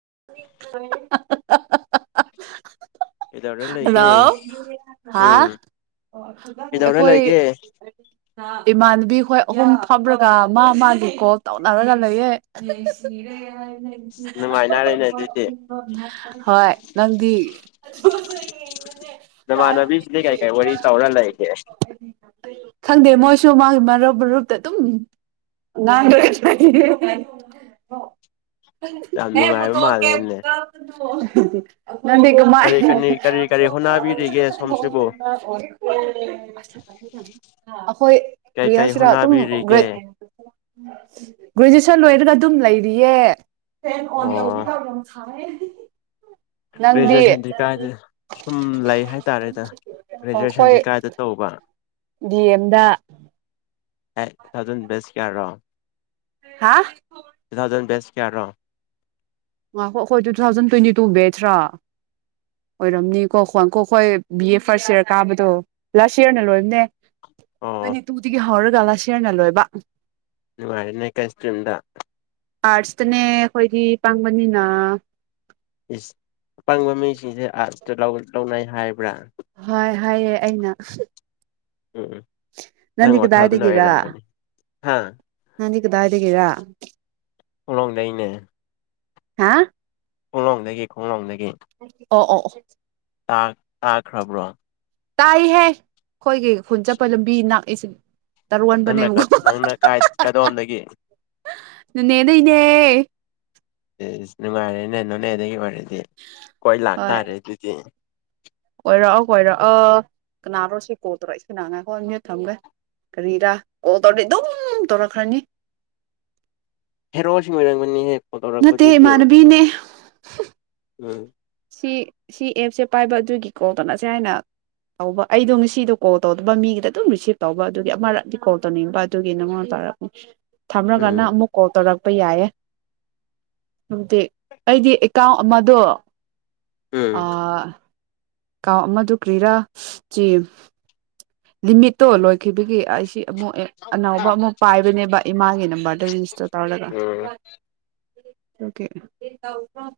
ꯍꯥ ꯍꯥ ꯍꯥ ꯀꯩꯗꯧꯔ ꯍꯥ ꯂꯩꯒꯦ ꯍꯥ ꯍꯥ ꯍꯥ ꯍꯜꯂꯣ ꯍꯥ ꯎꯝ ꯀꯩꯗꯧꯔ ꯑꯩꯈꯣꯏ ꯂꯩꯒꯦ ꯏꯃꯥꯟꯅꯕꯤ ꯍꯣꯏ ꯑꯍꯨꯝ ꯐꯝꯔꯒ ꯃꯥ ꯃꯥꯒꯤ ꯀꯣꯜ ꯇꯧꯅꯔꯒ ꯂꯩꯌꯦ ꯅꯨꯡꯉꯥꯏꯅꯔꯦꯅꯦ ꯑꯗꯨꯗꯤ ꯍꯣꯏ ꯅꯪꯗꯤ [unintelligible] ꯅꯃꯥꯟꯅꯕꯤꯁꯤꯗꯤ ꯀꯔꯤ ꯀꯥꯏ ꯋꯥꯔꯤ ꯇꯧꯔꯥ ꯂꯩꯒꯦ ꯈꯪꯗꯦ ꯃꯣꯏꯁꯨ ꯃꯥꯒꯤ ꯃꯔꯨꯞ ꯃꯔꯨꯞꯇ ꯑꯗꯨꯝ ꯉꯥꯡꯗ [unintelligible] ꯌꯥꯝ ꯅꯨꯡꯉꯥꯏꯕ ꯃꯥꯜꯂꯦꯅꯦ ꯑꯣ ꯅꯟꯒꯃꯥ ꯀꯔꯤ ꯀꯔꯤ ꯀꯔꯤ [unintelligible] ꯀꯔꯤ ꯍꯣꯠꯅꯕꯤꯔꯤꯒꯦ ꯁꯣꯝꯁꯤꯕꯨ ꯑꯩꯈꯣꯏ ꯀꯩ ꯀꯔꯤ ꯀꯩ ꯍꯥꯏꯁꯤꯔꯥ ꯑꯗꯨꯝ ꯍꯣꯠꯅꯕꯤꯔꯤꯒꯦ ꯒꯔ꯭ꯦ ꯒ꯭ꯔꯦꯖꯨꯁꯟ ꯂꯣꯏ ꯈꯔꯒ ꯑꯗꯨꯝ ꯂꯩꯔꯤꯌꯦ ꯐ ꯑꯣꯟ ꯇꯧ ꯑꯣ ꯍꯗꯤ ꯒ꯭ꯔꯦꯖꯨꯋꯦꯁꯟꯗꯤ ꯀꯥꯏꯗ ꯁꯨꯝ ꯂꯩ ꯍꯥꯏꯇꯥꯔꯦꯗ ꯑꯩꯈꯣꯏ ꯒ꯭ꯔꯦꯖꯨꯋꯦꯁꯟꯗꯤ ꯀꯥꯏꯗ ꯇꯧꯕ ꯗꯤ ꯑꯦꯝꯗ ꯑꯦ ꯇꯨꯊꯥꯎꯖꯟ ꯕꯦꯁ ꯀꯤꯌꯥꯔꯣ ꯍꯥ ꯗꯌꯥꯔꯣ ꯉꯍꯥꯛꯀꯣ ꯑꯩꯈꯣꯏ ꯇꯨꯊꯥꯎꯖꯟ ꯇ꯭ꯋꯦꯟꯇꯤ ꯇꯨ ꯕꯦꯠꯇ꯭ꯔꯥ ꯑꯣꯏꯔꯝꯅꯤꯀꯣ ꯈꯡꯀꯣ ꯑꯩꯈꯣꯏ ꯕꯤ ꯑꯦ ꯐꯥꯔꯁ ꯏꯌꯥꯔ ꯀꯥꯕꯗꯣ ꯂꯥꯁ ꯌꯔꯅ ꯂꯣꯏꯝꯅꯦ ꯑꯣ ꯃꯅꯤ ꯇꯨꯡ ꯗꯒꯤꯍꯧꯔ ꯂꯥꯁ ꯂꯣꯏꯕ ꯋꯥꯔꯅ ꯀ ꯏꯁ ꯏꯗ ꯑꯔꯠꯁꯇꯅꯦ ꯑꯩꯈꯣꯏꯒꯤ ꯄꯥꯡꯕꯅꯤꯅ ꯏꯁ ꯑꯄꯪꯕ ꯃꯤꯁꯤꯡꯁꯦ ꯑꯥꯇ ꯂꯧꯅꯩ ꯍꯥꯏꯕ ꯍꯣꯏ ꯍꯥꯏꯌꯦ ꯑꯩꯅ ꯎꯝ ꯎꯝ ꯅꯪ ꯅꯪꯗꯤ ꯋꯥꯈꯜꯗꯨꯅ ꯀꯗꯥꯏꯗꯒꯤꯔ ꯑꯣꯏꯔꯝꯝꯒꯅꯤ ꯍꯥ ꯅꯪꯗꯤ ꯀꯗꯥꯏꯗꯒꯤꯔ ꯈꯂꯣꯡꯗꯩꯅꯦ ꯍꯥ ꯎꯨꯡꯂꯣꯡꯗꯈꯤ ꯈꯣꯡꯂꯥꯎꯣꯡ ꯅ ꯑꯦ ꯑꯣ ꯑꯣ ꯇꯥ ꯇꯥꯈ꯭ꯔꯕ꯭ꯔꯣ ꯇꯥꯏ ꯍꯦ ꯑꯩꯈꯣꯏꯒꯤ ꯈꯨꯟ ꯆꯠꯄ ꯂꯝꯕꯤꯅ [inaudible] ꯅꯪꯅ ꯅꯪꯅ ꯀꯥꯏ ꯀꯗꯣꯝꯗꯒꯤ ꯅꯟꯅꯦ ꯗꯩꯅꯦ ꯅꯨꯉꯥꯢꯔꯦꯅꯦ ꯅꯣꯅꯦꯗꯒꯤ ꯑꯣꯢ ꯗꯤ ꯀꯣꯏ ꯍꯣꯏ ꯂꯥꯛꯇꯥꯔꯦ ꯑꯗꯨꯗꯤ ꯀꯣꯏꯔꯛꯑꯣ ꯀꯣꯏꯔꯛꯑꯣ ꯀꯅꯥꯔꯣ ꯁꯤ ꯀꯣꯜ ꯇꯧꯔꯛꯏꯁꯤꯅ ꯉꯥꯏꯈꯣ [unintelligible] ꯊꯝꯒꯦ ꯀꯔꯤꯔꯥ ꯀꯣꯜ ꯇꯧꯔꯗꯤ ꯑꯗꯨꯝ ꯇꯧꯔꯛꯈ꯭ꯔꯅꯤ ꯍꯦꯔꯣꯁꯨ ꯃꯣꯏꯔꯝꯒꯅꯤ ꯅꯠꯇꯦ ꯏꯃꯥꯟꯅꯕꯤꯅꯦ ꯎꯝ ꯁꯤ ꯁꯤ ꯑꯦꯞꯁꯦ ꯄꯥꯏꯕ ꯑꯗꯨꯒꯤ ꯀꯣꯜ ꯇꯧꯅꯁꯦ ꯍꯥꯏꯅ ꯇꯧꯕ ꯑꯩꯗꯣ ꯉꯁꯤꯗꯣ ꯀꯣꯜ ꯇꯧꯗꯕ ꯃꯤꯒꯤꯗ ꯑꯗꯨꯝ ꯔꯤꯁꯤꯞ ꯇꯧꯕ ꯑꯗꯨꯒꯤ ꯑꯃꯔꯛꯗꯤ ꯀꯣꯜ ꯇꯧꯅꯤꯡꯕ ꯑꯗꯨꯒꯤ ꯅꯉꯣꯟ ꯇꯧꯔꯛꯄꯅꯤ ꯊꯝꯔꯒꯅ ꯎꯝ ꯑꯃꯨ ꯀꯣꯜ ꯇꯧꯔꯛ ꯄ ꯌꯥꯏꯌꯦ ꯑꯗꯨꯗꯤ ꯑꯩꯗꯤ ꯑꯦꯀꯥꯎꯟ ꯑꯃꯗꯣ ꯎꯝ ꯑ ꯀꯥꯎ ꯑꯃꯗꯨ ꯀ꯭ꯔꯤꯔꯥ ꯆꯤ ꯂꯤꯃꯤꯠꯇꯣ ꯂꯣꯏꯈꯤꯕꯒꯤ ꯑꯩꯁꯤ ꯑꯃꯨꯛ ꯑꯅꯧꯕ ꯑꯃꯨꯛ ꯄꯥꯏꯕꯅꯦꯕ ꯏꯃꯥꯒꯤ ꯅꯝꯕꯔꯗ ꯔꯦꯖꯤꯁꯇꯔ ꯇꯧꯔꯒ ꯎꯝ [unintelligible]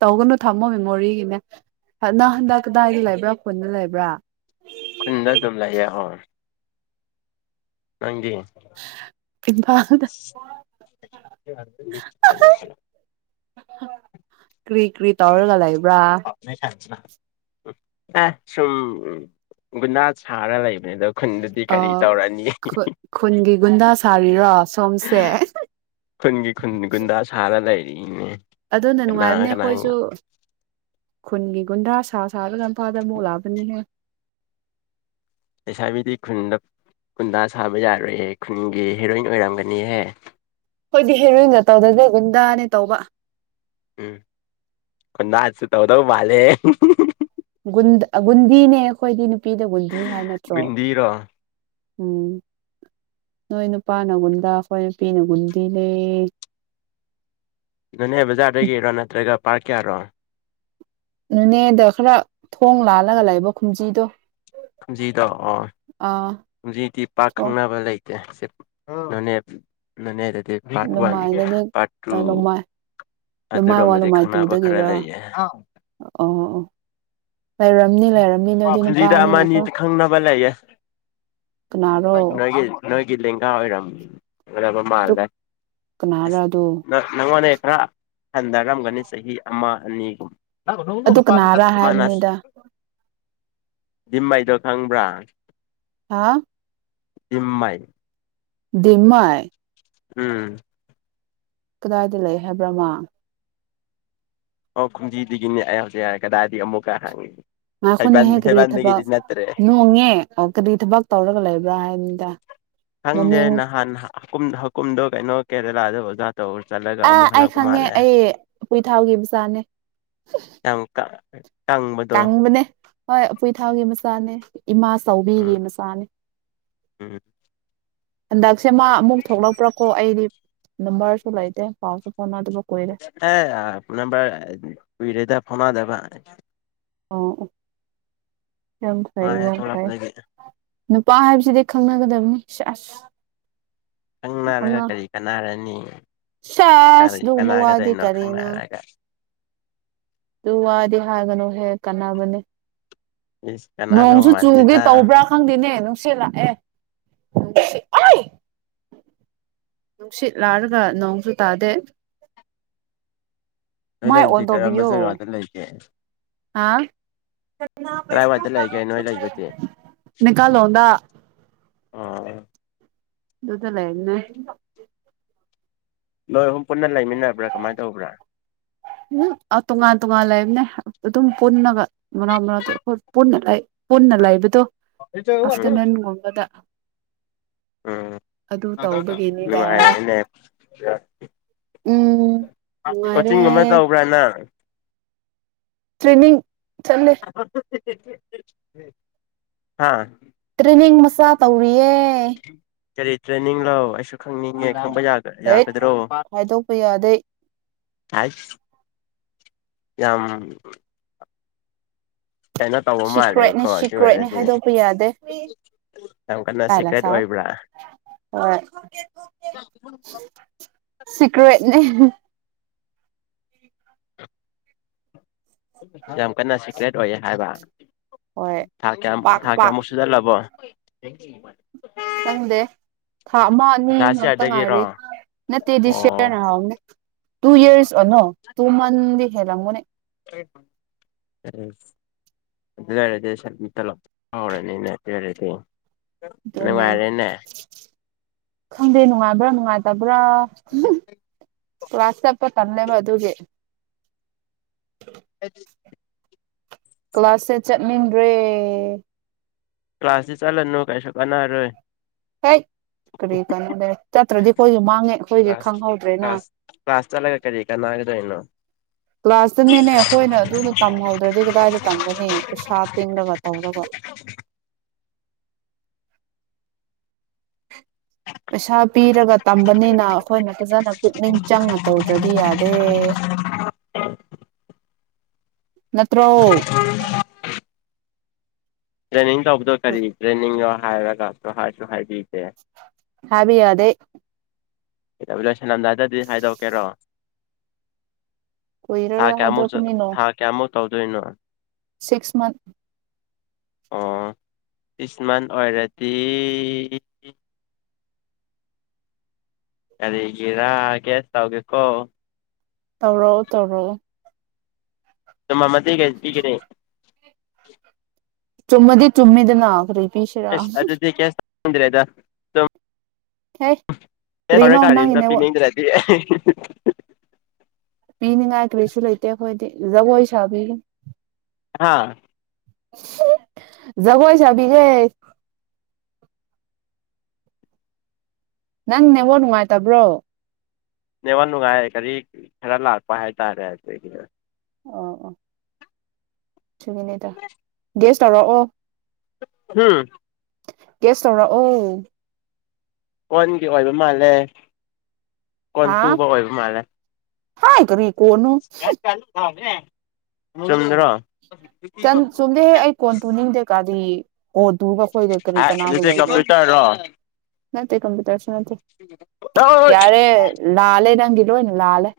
ꯇꯧꯒꯅꯨ ꯊꯝꯃꯣ ꯃꯦꯃꯣꯔꯤꯒꯤꯅꯦ ꯅ ꯍꯟꯗꯛ ꯀꯗꯥꯏꯗ ꯂꯩꯕ꯭ꯔꯥ ꯈꯨꯟꯗ ꯂꯩꯕ꯭ꯔꯥ ꯈꯨꯟꯗ ꯑꯗꯨꯝ ꯂꯩꯑꯦ ꯍꯣꯏ ꯅꯪꯗꯤ [inaudible] [inaudible] ꯏꯝꯐꯥꯜ [unintelligible] [unintelligible] [inaudible] ꯀ꯭ꯔꯤ ꯀ꯭ꯔꯤ ꯇꯧꯔꯒ ꯂꯩꯕ꯭ꯔꯥ ꯑꯦ ꯁꯨꯝ ꯒꯨꯟꯗꯥ ꯁꯥꯔ ꯂꯩꯕꯅꯦ ꯑꯗ ꯑ ꯈꯨꯟꯒꯤꯒꯨꯟꯗꯥ ꯁꯥꯔ [unintelligible] ꯈꯨꯟꯒꯤ ꯈꯨꯟꯒꯤ ꯒꯨꯟꯗꯥ ꯁꯥꯔ ꯂꯩ [unintelligible] ꯑꯗꯨꯅ ꯅꯨꯡꯉꯥꯏꯕꯅꯦ ꯑꯩꯈꯣꯏꯁꯨ ꯈꯨꯟꯒꯤ ꯒꯨꯗꯥ ꯍꯥ ꯁꯥꯥ ꯁꯥꯕ ꯂꯝ ꯐꯥꯗ ꯃꯣꯂꯥꯕꯅꯤ ꯍꯥꯏ ꯂꯩꯁꯥꯕꯤꯗꯤ ꯈꯨꯟꯗ ꯈꯨꯟꯗꯥ ꯁꯥꯕ ꯌꯥꯔꯣꯏꯍꯦ ꯈꯨꯟꯒꯤ ꯍꯦꯔꯣꯏꯟ ꯑꯣꯏꯔꯝꯒꯅꯤꯍꯦ ꯍꯣꯏꯗꯤ ꯍꯦꯔꯣꯏꯟꯗ ꯇꯧꯗꯁꯦ ꯒꯨꯟꯗꯥꯅꯦ ꯇꯧꯕ ꯎꯝ ꯀꯅꯥꯁꯨ ꯇꯧꯗꯧ ꯃꯥꯂꯦ ꯒꯕꯨꯟꯗꯤꯅꯦ ꯑꯩꯈꯣꯏꯗꯅꯤ ꯅꯨꯄꯤꯗꯕꯨ [unintelligible] ꯅꯠꯇ꯭ꯔꯣ ꯒꯨꯟꯗꯤꯔꯣ ꯎꯝ ꯅꯣꯏ ꯅꯨꯄꯥꯅꯒꯨꯟꯗꯦ ꯑꯩꯈꯣꯏ ꯅꯨꯄꯤꯅ ꯒꯨꯟꯗꯤ ꯅꯦ ꯅꯅꯦ ꯕꯖꯥꯗꯒꯤꯔꯣ ꯅꯠꯇ꯭ꯔꯒ ꯄꯥꯔꯠ ꯀꯌꯥꯅꯣ ꯅꯅꯦꯗ ꯈꯔ ꯊꯣꯡ ꯂꯥꯜꯂꯒ ꯂꯩꯕ ꯈꯨꯟꯖꯤꯡꯗꯣ ꯖꯤꯗ ꯑꯣ ꯍꯧꯖꯤꯛꯇꯤ ꯄꯥꯛ ꯊꯣꯡ ꯈꯪꯅꯕ ꯂꯩ ꯅꯅꯦ ꯅꯅꯦ ꯍꯥꯏ ꯑ ꯄꯥꯔꯠ ꯋꯥꯟ ꯂꯨꯃꯥꯏꯗꯗꯤ ꯄꯥꯔꯠ ꯇꯨ ꯂꯨꯃꯥꯏ ꯂꯨꯃꯥꯏ ꯋꯥꯟ ꯑꯗꯨꯔꯣꯝꯗꯗꯤ ꯂꯨꯃꯥꯏ ꯈꯪꯅꯕ ꯈꯔ ꯇꯨꯗꯒꯤꯔ ꯑꯣ ꯂꯩꯌꯦ ꯑꯣ ꯂꯩꯔꯝꯅꯤ ꯂꯩꯔꯝꯅꯤ ꯅꯣꯏꯗꯤ ꯄꯨꯟꯁꯤꯗ ꯅꯨꯄꯥꯅꯤꯅꯀꯣ ꯑꯃꯅꯤꯗꯤ ꯈꯪꯅꯕ ꯂꯩꯌꯦ [unintelligible] ꯀꯅꯥꯔꯣ ꯅꯣꯏ ꯅꯣꯏꯒꯤ ꯒꯤ ꯂꯩꯅꯥꯒꯥ ꯑꯣꯏꯔꯝꯅꯤ ꯑꯗꯨ ꯃꯥꯜꯂꯦ ꯀꯅꯥꯔ ꯑꯗꯨ ꯅꯪꯉꯣꯟꯗꯒꯤ ꯋꯥ ꯍꯟꯊꯔꯝꯒꯅꯤ ꯆꯍꯤ ꯑꯃ ꯑꯅꯤꯒꯨꯝ ꯑꯗꯨ ꯀꯅꯥꯔꯥ ꯃꯟꯅ ꯍꯥꯏꯕꯅꯤꯗ ꯗꯤꯝꯃꯩꯗꯣ ꯈꯪꯕ꯭ꯔꯥ ꯍꯥꯥ ꯗꯤꯝꯃꯩ ꯗꯤꯝꯃꯩ ꯎꯝ ꯀꯗꯥꯏꯗ ꯂꯩ ꯍꯥꯏꯕ꯭ꯔ ꯃꯥ ꯑꯣ ꯈꯨꯟꯖꯤꯗꯒꯤꯅꯦ ꯑꯩ ꯍꯧꯖꯤꯛ ꯍꯥꯏꯌꯦ ꯀꯗꯥꯏꯗꯤ ꯑꯃꯨꯛꯀ ꯍꯡꯉꯤ ꯉꯥꯏꯈꯣ ꯅꯦꯍꯦ ꯀꯔꯤ ꯊꯕꯛ ꯅꯣꯡꯉꯦ ꯑꯣ ꯀꯔꯤ ꯊꯕꯛ ꯇꯧꯔꯒ ꯂꯩꯕ꯭ꯔꯥ ꯍꯥꯏꯕꯅꯤꯗ ꯈꯪꯗꯦ ꯃꯃꯤꯡ ꯅꯍꯥꯟ ꯍꯥꯀꯨꯝ ꯍꯥꯀꯨꯝꯗꯣ ꯀꯩꯅꯣ ꯀꯦꯔꯂꯥꯗ ꯑꯥ ꯑꯩ ꯈꯪꯉꯦ ꯑꯩ ꯎꯄꯨꯏ ꯊꯥꯎꯒꯤ ꯃꯆꯥꯅꯦ ꯍ ꯇꯥꯡꯕꯅꯦ ꯍꯣꯏ ꯎꯄꯨꯏ ꯊꯥꯎꯒꯤ ꯃꯆꯥꯅꯦ ꯏꯃꯥ ꯆꯥꯎꯕꯤꯒꯤ ꯎꯝ ꯃꯆꯥꯅꯦ ꯎꯝ ꯍꯟꯗꯛ ꯁꯦ ꯃꯥ ꯑꯃꯨꯛ ꯊꯣꯛꯂꯛꯄ꯭ꯔꯀꯣ ꯑꯩꯗꯤ ꯅꯝꯕꯔꯁꯨ ꯂꯩꯇꯦ ꯄꯥꯎꯁꯨ ꯐꯥꯎꯅꯗꯕ ꯀꯨꯏꯔꯦ ꯍꯦ ꯅꯝꯕꯔ ꯀꯨꯏꯔꯦꯗ ꯐꯥꯎꯅꯗꯕ ꯑꯣ ꯑꯣ ꯌꯥꯝ ꯃꯥ ꯐꯩ ꯍꯦꯛ ꯌꯥꯝ ꯐꯩ ꯊꯣꯛꯂꯛꯄꯗꯒꯤ ꯅꯨꯄꯥ ꯍꯥꯏꯕꯁꯤꯗꯤ ꯈꯪꯅꯒꯗꯕꯅꯤ ꯁꯦꯁ ꯈꯪꯅꯔꯒ ꯀꯔꯤ ꯀꯥꯟꯅꯔꯅꯤ ꯁꯦꯁ ꯀꯔꯤ ꯑꯗꯨꯒꯨꯝꯕ ꯋꯥꯗꯤ ꯀꯅꯥꯒꯗꯣꯏꯅꯣ ꯀꯔꯤꯅ ꯈꯪꯅꯔꯒ ꯑꯗꯨ ꯋꯥꯗꯤ ꯍꯥꯏꯒꯅꯨꯍꯦ ꯀꯥꯟꯅꯕꯅꯦ ꯏꯁ ꯀꯅꯥꯗꯧ ꯅꯣꯡꯁꯨ ꯆꯨꯒꯦ ꯃꯥꯟꯗꯦꯗ ꯇꯧꯕ꯭ꯔꯥ ꯈꯪꯗꯦꯅꯦ ꯁꯤꯂ ꯑꯦ ꯅꯨꯡꯁꯤꯠ ꯂꯥꯔꯒ ꯅꯣꯡꯁꯨ ꯇꯥꯗꯦ ꯅ ꯃꯥꯏ ꯂꯩꯕꯨꯗꯤ ꯑꯣꯟ ꯀꯔꯝꯕ ꯖꯒꯥꯗ ꯂꯩꯒꯦ ꯍꯥꯥ ꯀꯗꯥꯏꯋꯥꯏꯗ ꯂꯩꯒꯦ ꯅꯣꯏ ꯂꯩꯕꯗꯤ ꯀꯥꯜꯣꯗꯥ ꯑ ꯑꯗꯨꯗꯂꯟꯅ ꯅꯣꯏ ꯑꯍꯨꯝ ꯄꯨꯟꯅ ꯂꯩꯃꯤꯟꯅꯕ꯭ꯔꯥ ꯀꯃꯥꯏꯅ ꯇꯧꯕ꯭ꯔꯥ ꯎꯝ ꯇꯣꯉꯥꯟ ꯇꯣꯉꯥꯟ ꯂꯩꯕꯅꯦ ꯑꯗꯨꯝ ꯄꯨꯟꯅꯒ ꯃꯅꯥꯥꯎ ꯃꯔꯅꯥꯎ ꯑꯩꯈꯣꯏ ꯄꯨꯟꯅ ꯂꯩꯕꯗꯣ ꯎꯝ ꯑꯐꯇꯔꯅꯨꯟ ꯋꯥꯕꯗ ꯎꯝ ꯇꯧꯕꯒꯤꯅꯤꯗ ꯅꯨꯡꯉꯥꯏꯔꯦꯅꯦ ꯎꯝ ꯅꯨꯡꯉꯥꯏꯔꯦ ꯀꯣꯆꯤꯡꯒꯨꯝꯕ ꯇꯧꯕ꯭ꯔꯅ ꯇ꯭ꯔꯦꯅꯤ ꯑ ꯍꯥꯥ ꯇꯧꯔꯤ ꯑꯦ ꯀꯔꯤ ꯇ꯭ꯔꯦꯅꯤꯡꯡ ꯂꯑꯣ ꯈꯪꯅꯤꯡꯉꯦ ꯈꯪꯕ ꯌꯥ ꯍꯩꯠ ꯌꯥꯒꯗ꯭ꯔꯣ ꯍꯥꯏꯗꯣꯛꯄ ꯌꯥꯗꯦ ꯍꯥꯏ ꯑ ꯁꯤꯀ꯭ꯔꯦꯠꯅꯤ ꯃꯥꯜꯂꯦꯀꯣ ꯑꯗꯨ ꯁꯤꯀ꯭ꯔꯦꯠꯅꯤ ꯑꯣꯏꯔꯗꯤ ꯍꯥꯏꯗꯣꯛꯄ ꯌꯥꯗꯦ ꯌꯥꯝ ꯀꯟꯅ ꯀꯥꯏꯂ ꯁꯤꯀ꯭ꯔꯦꯠ ꯁꯥ ꯑꯣꯏꯕ꯭ꯔꯥ ꯍꯣꯏ ꯁꯤꯀ꯭ꯔꯦꯠꯅꯤ ꯌꯥꯝꯝ ꯀꯅꯥ ꯁꯤ ꯭ꯂꯦꯠ ꯑꯣꯏꯌꯦ ꯍꯥꯏꯕ ꯍꯣꯏ ꯊꯥ ꯀꯌꯥꯃꯨꯛ ꯄꯥꯛ ꯊꯥ ꯄꯥꯛ ꯀꯌꯥꯃꯨꯛ ꯁꯨꯖꯜꯂꯕꯣ ꯊꯦꯡ ꯈꯪꯗꯦ ꯊꯥ ꯑꯃ ꯂꯥꯁ ꯑꯅꯤꯃꯛꯇ ꯉꯥꯏꯔꯤ ꯌꯥꯔꯗꯒꯤꯔꯣ ꯅꯠꯇꯦꯗꯤ ꯑꯣ ꯁꯤꯔꯟ ꯑꯔꯥꯎꯟ ꯇꯨ ꯌꯔꯁ ꯑꯅꯣ ꯇꯨꯃꯟ ꯍꯂ ꯃꯅꯦ ꯎꯝ ꯑꯗꯨ ꯂꯩꯔꯗꯤ ꯁꯃꯤꯠꯇ ꯂ ꯐꯥꯎꯔꯅꯤꯅꯦ ꯑꯗꯨ ꯂꯩꯔꯗꯤ ꯑꯗꯨꯅꯦ ꯈꯪꯗꯦ ꯅꯨꯡꯉꯥꯏꯕ꯭ꯔꯥ ꯅꯨꯡꯉꯥꯏꯇ ꯭ꯔꯥ ꯋꯥꯁꯞ ꯄ ꯇꯟꯅꯦꯕ ꯑꯗꯨꯦ ꯑꯗꯨ ꯀ꯭ꯂꯥꯁꯁꯦ ꯆꯠꯅꯤꯡꯟꯅ꯭ꯔꯦ ꯀ ꯀ꯭ꯂꯥꯁꯁꯤ ꯆꯥꯂ ꯅ ꯀꯥꯏ ꯁꯀ ꯅꯔꯣꯏ ꯍꯦꯛ ꯀꯔꯤ ꯀꯅꯣꯅꯦ ꯆꯠꯇ꯭ꯔꯗꯤ ꯑꯩꯈꯣꯏꯁꯨ ꯃꯥꯡꯉꯦ ꯑꯩꯈꯣꯏꯁꯦ ꯀ꯭ꯂꯥꯁ ꯈꯪꯍꯧꯗ꯭ꯔꯦꯅ ꯀ꯭ꯂꯥꯁ ꯀ꯭ꯂꯥꯁ ꯆꯠꯂꯒ ꯀꯔꯤ ꯀꯥꯟꯅꯒꯗꯣꯏꯅꯣ ꯀ꯭ꯂꯥꯁꯇ ꯅꯦꯅꯦ ꯑꯩꯈꯣꯏꯅ ꯑꯗꯨꯅ ꯇꯝꯍꯧꯗ꯭ꯔꯗꯤ ꯀꯗꯥꯏꯗ ꯇꯝꯒꯅꯤ ꯄꯩꯁꯥ ꯇꯤꯡꯔꯒ ꯇꯧꯔꯒ [inaudible] ꯄꯩꯁꯥ ꯄꯤꯔꯒ ꯇꯝꯕꯅꯤꯅ ꯑꯩꯈꯣꯏꯅ ꯐꯖꯅ ꯄꯨꯛꯅꯤꯡ ꯆꯪꯅ ꯇꯧꯗ꯭ꯔꯗꯤ ꯌꯥꯗꯦ ꯅ ꯇ꯭ꯔꯣ ꯔꯅꯤ ꯌꯥꯎꯕꯗꯣ ꯀꯔꯤꯒꯤ ꯇ꯭ꯔꯦꯅꯤꯡ ꯔ ꯍꯥꯏꯔꯒꯁꯨ ꯍꯥꯏꯁꯨ ꯍꯥꯏꯗꯦ ꯍꯥꯏꯕ ꯌꯥꯗꯦ ꯀ ꯂꯣꯏꯁꯜꯂꯝꯗꯥꯏꯗꯗꯤ ꯍꯥꯏꯗꯣꯛꯀꯦꯔꯣ ꯍꯥ ꯀꯨꯏꯔꯔꯣꯏ ꯀꯃꯁꯨ ꯍꯥꯏꯗꯣꯛꯀꯅꯤꯅꯣ ꯍꯥꯥ ꯀꯃꯨ ꯇꯧꯗꯣꯏꯅꯣ ꯁꯤꯛꯁ ꯃꯟꯊ ꯑꯣ ꯏꯁꯁꯃꯥꯟ ꯑꯣꯏꯔꯗꯤ ꯀꯔꯤꯒꯤꯔꯥ ꯀꯦꯁ ꯇꯧꯒꯦꯀꯣ ꯇꯧꯔꯣ ꯇꯧꯔꯣ ꯁꯃ ꯃꯗꯤꯒ ꯏꯒꯅꯤꯦ ꯆꯨꯝꯃꯗꯤ ꯆꯨꯝꯃꯤꯗ ꯅ ꯐꯔꯤ ꯄꯤꯁ꯭ꯔꯥꯝ ꯑꯁ [unintelligible] ꯈꯔ ꯀꯔ ꯀꯥꯗꯗ ꯄꯤꯅꯤꯡꯗ꯭ꯔꯗꯤ [unintelligible] ꯄꯤꯅꯤꯡꯉꯥꯏ ꯀꯔꯤꯁꯨ ꯂꯩꯇꯦ ꯑꯩꯈꯣꯏꯗꯤ ꯖꯒꯣꯏ ꯁꯥꯕꯤ ꯍꯥꯥ ꯒꯣꯏꯁꯕꯤꯤꯒꯦ ꯅꯪ ꯅꯕꯣ ꯅꯨꯡꯉꯥꯏꯇꯕ꯭ꯔꯣ ꯅ ꯋꯥ ꯅꯨꯡꯉꯥꯏ ꯀꯔꯤ ꯈꯔ ꯂꯥꯛꯄ ꯍꯥꯏꯇꯥꯔꯦ ꯑꯩꯈꯣꯏꯒꯤꯅ ꯑꯣ ꯑꯣ [unintelligible] ꯇꯧꯔꯛꯑꯣ ꯍꯝ ꯀꯦꯁ ꯇꯧ꯭ꯔ ꯑꯣ ꯀꯣꯟꯒꯤ ꯑꯣꯏꯕ ꯃꯥꯜꯂꯦ ꯀꯣꯟ ꯆꯨꯕ ꯑꯣꯏꯕ ꯃꯥꯜꯂꯦ ꯍꯥꯏ ꯀꯔꯤ ꯀꯣꯟꯅꯣ [unintelligible] ꯆꯨꯝꯗ꯭ꯔꯣ ꯆꯨꯝꯗꯦ ꯍꯦ ꯑꯩ ꯀꯣꯟ ꯇꯨꯅꯤꯡꯗꯦ ꯀꯥꯗꯤ ꯀꯗꯨꯨꯒ ꯑꯩꯈꯣꯏꯒ ꯀꯔꯤ ꯀꯅꯥꯕꯨ ꯑꯗꯨꯗꯤ ꯂꯩꯕ꯭ꯔꯥ ꯀꯝꯄ꯭ꯌꯨꯇꯔꯔꯣ ꯅꯠꯇꯦ ꯀꯝꯄ꯭ꯌꯨꯇꯔꯁꯨ ꯅꯠꯇꯦ ꯌꯥꯔꯦ ꯂꯥꯜꯂꯦ ꯅꯪꯒꯤ ꯂꯣꯏꯅ ꯂꯥꯜꯂꯦ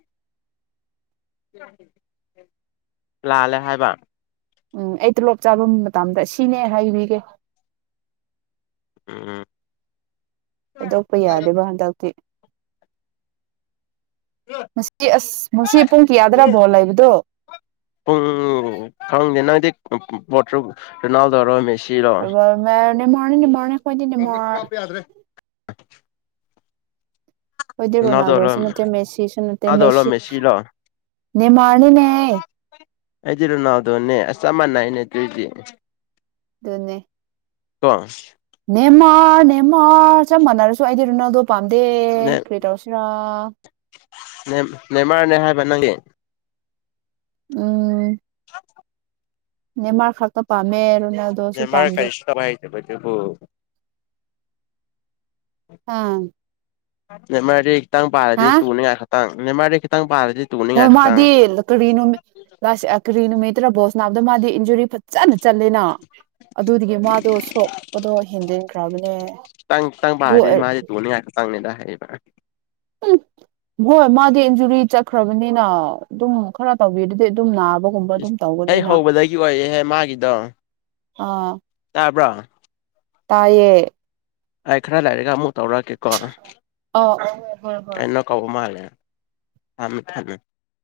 ꯂꯥꯜꯂꯦ ꯍꯥꯏꯕ ꯎꯝ ꯑꯩ ꯇꯣꯂꯣꯞ ꯆꯥꯐꯝ ꯃꯇꯝꯗ ꯁꯤꯅꯦ ꯍꯥꯏꯔꯤꯒꯦ ꯎ ꯊꯣꯏꯗꯣꯛꯄ ꯌꯥꯗꯦꯕ ꯍꯟꯗꯛꯇꯤ ꯉꯁꯤ ꯑꯁ ꯉꯁꯤ ꯄꯨꯡ ꯀꯌꯥꯗ꯭ꯔꯥ ꯚꯣꯜ ꯂꯩꯕꯗꯣ ꯎ ꯄꯠ꯭ꯔ ꯅꯜꯗꯔꯣꯃꯦꯦꯁ ꯃ ꯅꯦ ꯃꯥꯔꯅꯦꯅꯤꯕꯥꯅꯦ ꯀꯅ ꯀꯞꯄ ꯌꯥꯗ꯭ꯔꯦ [unintelligible] ꯑꯩꯣꯏ ꯔꯣꯅꯗꯣꯁꯅꯨ ꯃꯦꯁꯤ ꯁꯅ ꯔꯣꯅꯥꯜꯗꯣꯔꯣ ꯃꯦꯁꯤ ꯃꯦꯁꯤꯔꯣ ꯅꯅꯤꯃꯅꯅꯦ ꯑꯩꯗꯤꯔꯨꯅꯥꯎꯗꯣꯅꯦ ꯑ ꯆꯃꯥꯟꯅꯏꯅꯦ ꯑꯗꯨꯔꯤꯗꯤ ꯑꯗꯨꯣꯟꯅꯦ ꯄꯁ ꯅꯦꯃ ꯅꯦꯃ ꯁ ꯅꯔꯁꯨ ꯑꯗꯤꯔ ꯅꯗꯣ ꯄꯥꯟꯗꯦ ꯀꯦꯇ ꯑꯣꯁꯤꯔ [unintelligible] ꯅꯦꯝꯃꯔꯅꯦ ꯍꯥꯏꯕ ꯅꯪꯒꯤ ꯎꯝ ꯅꯦ ꯃꯥ ꯀꯛꯇꯄ ꯃꯦꯔ ꯅ ꯃꯔꯔ ꯀꯔꯤꯁꯇ ꯍꯥꯏꯦ ꯍ ꯑꯥ ꯑꯦ ꯃꯥꯗꯤ ꯈꯤꯇꯪ ꯄꯥꯔꯗꯤ ꯍꯥ ꯇꯨꯅꯤꯉꯥꯏ ꯈꯛꯇꯪ ꯅꯦꯃꯥꯏꯔ ꯈꯈꯤꯪ ꯍꯣꯏ ꯃꯥꯗꯤ ꯀꯔꯤ ꯅꯨꯃꯤꯠ ꯂ ꯀꯔꯤ ꯅꯨꯃꯤꯠꯇ꯭ꯔꯥꯕꯣ ꯅꯥꯝꯗ ꯃꯥꯗꯤ ꯏꯟꯖꯨꯔꯤ ꯐꯖꯅ ꯆꯠꯂꯦꯅ ꯑꯗꯨꯗꯒꯤ ꯃꯥꯗꯣ ꯁꯣꯛꯄꯗꯣ ꯍꯦꯟꯖꯤꯟꯈ꯭ꯔꯕꯅꯦ ꯆꯥꯡ ꯆꯥꯡ ꯑꯗꯨ ꯍꯥꯏꯗꯤ ꯃꯥꯦ ꯊꯣꯅꯤ ꯍꯥꯏ ꯆꯥꯡꯅꯦꯗꯦ ꯑꯩꯕ ꯍꯣꯏ ꯃꯥꯗꯤ ꯏꯟꯖꯨꯔꯤ ꯆꯠꯈ꯭ꯔꯕꯅꯤꯅ ꯑꯗꯨꯝ ꯈꯔ ꯇꯧꯕꯤ ꯑꯗꯨꯗꯤ ꯑꯗꯨꯝ ꯅꯥꯕ ꯑꯩ ꯍꯧꯕꯗꯒꯤ ꯑꯣꯏꯔꯛꯦꯍꯦ ꯃꯥꯒꯤꯗꯣ ꯇꯥꯕ꯭ꯔꯣ ꯇꯌꯦ ꯑꯥꯏ ꯈꯔꯥ ꯂ ꯂꯩꯔꯦꯒ ꯑꯃꯨꯛ ꯇꯧꯔꯛꯀꯦꯀꯣ ꯑꯥ ꯍꯣꯏ ꯍꯣꯏ ꯍꯣꯏ ꯑꯩꯅ ꯀꯧꯕ ꯃꯥꯜꯂꯦ ꯊꯃꯦ ꯊꯃꯦ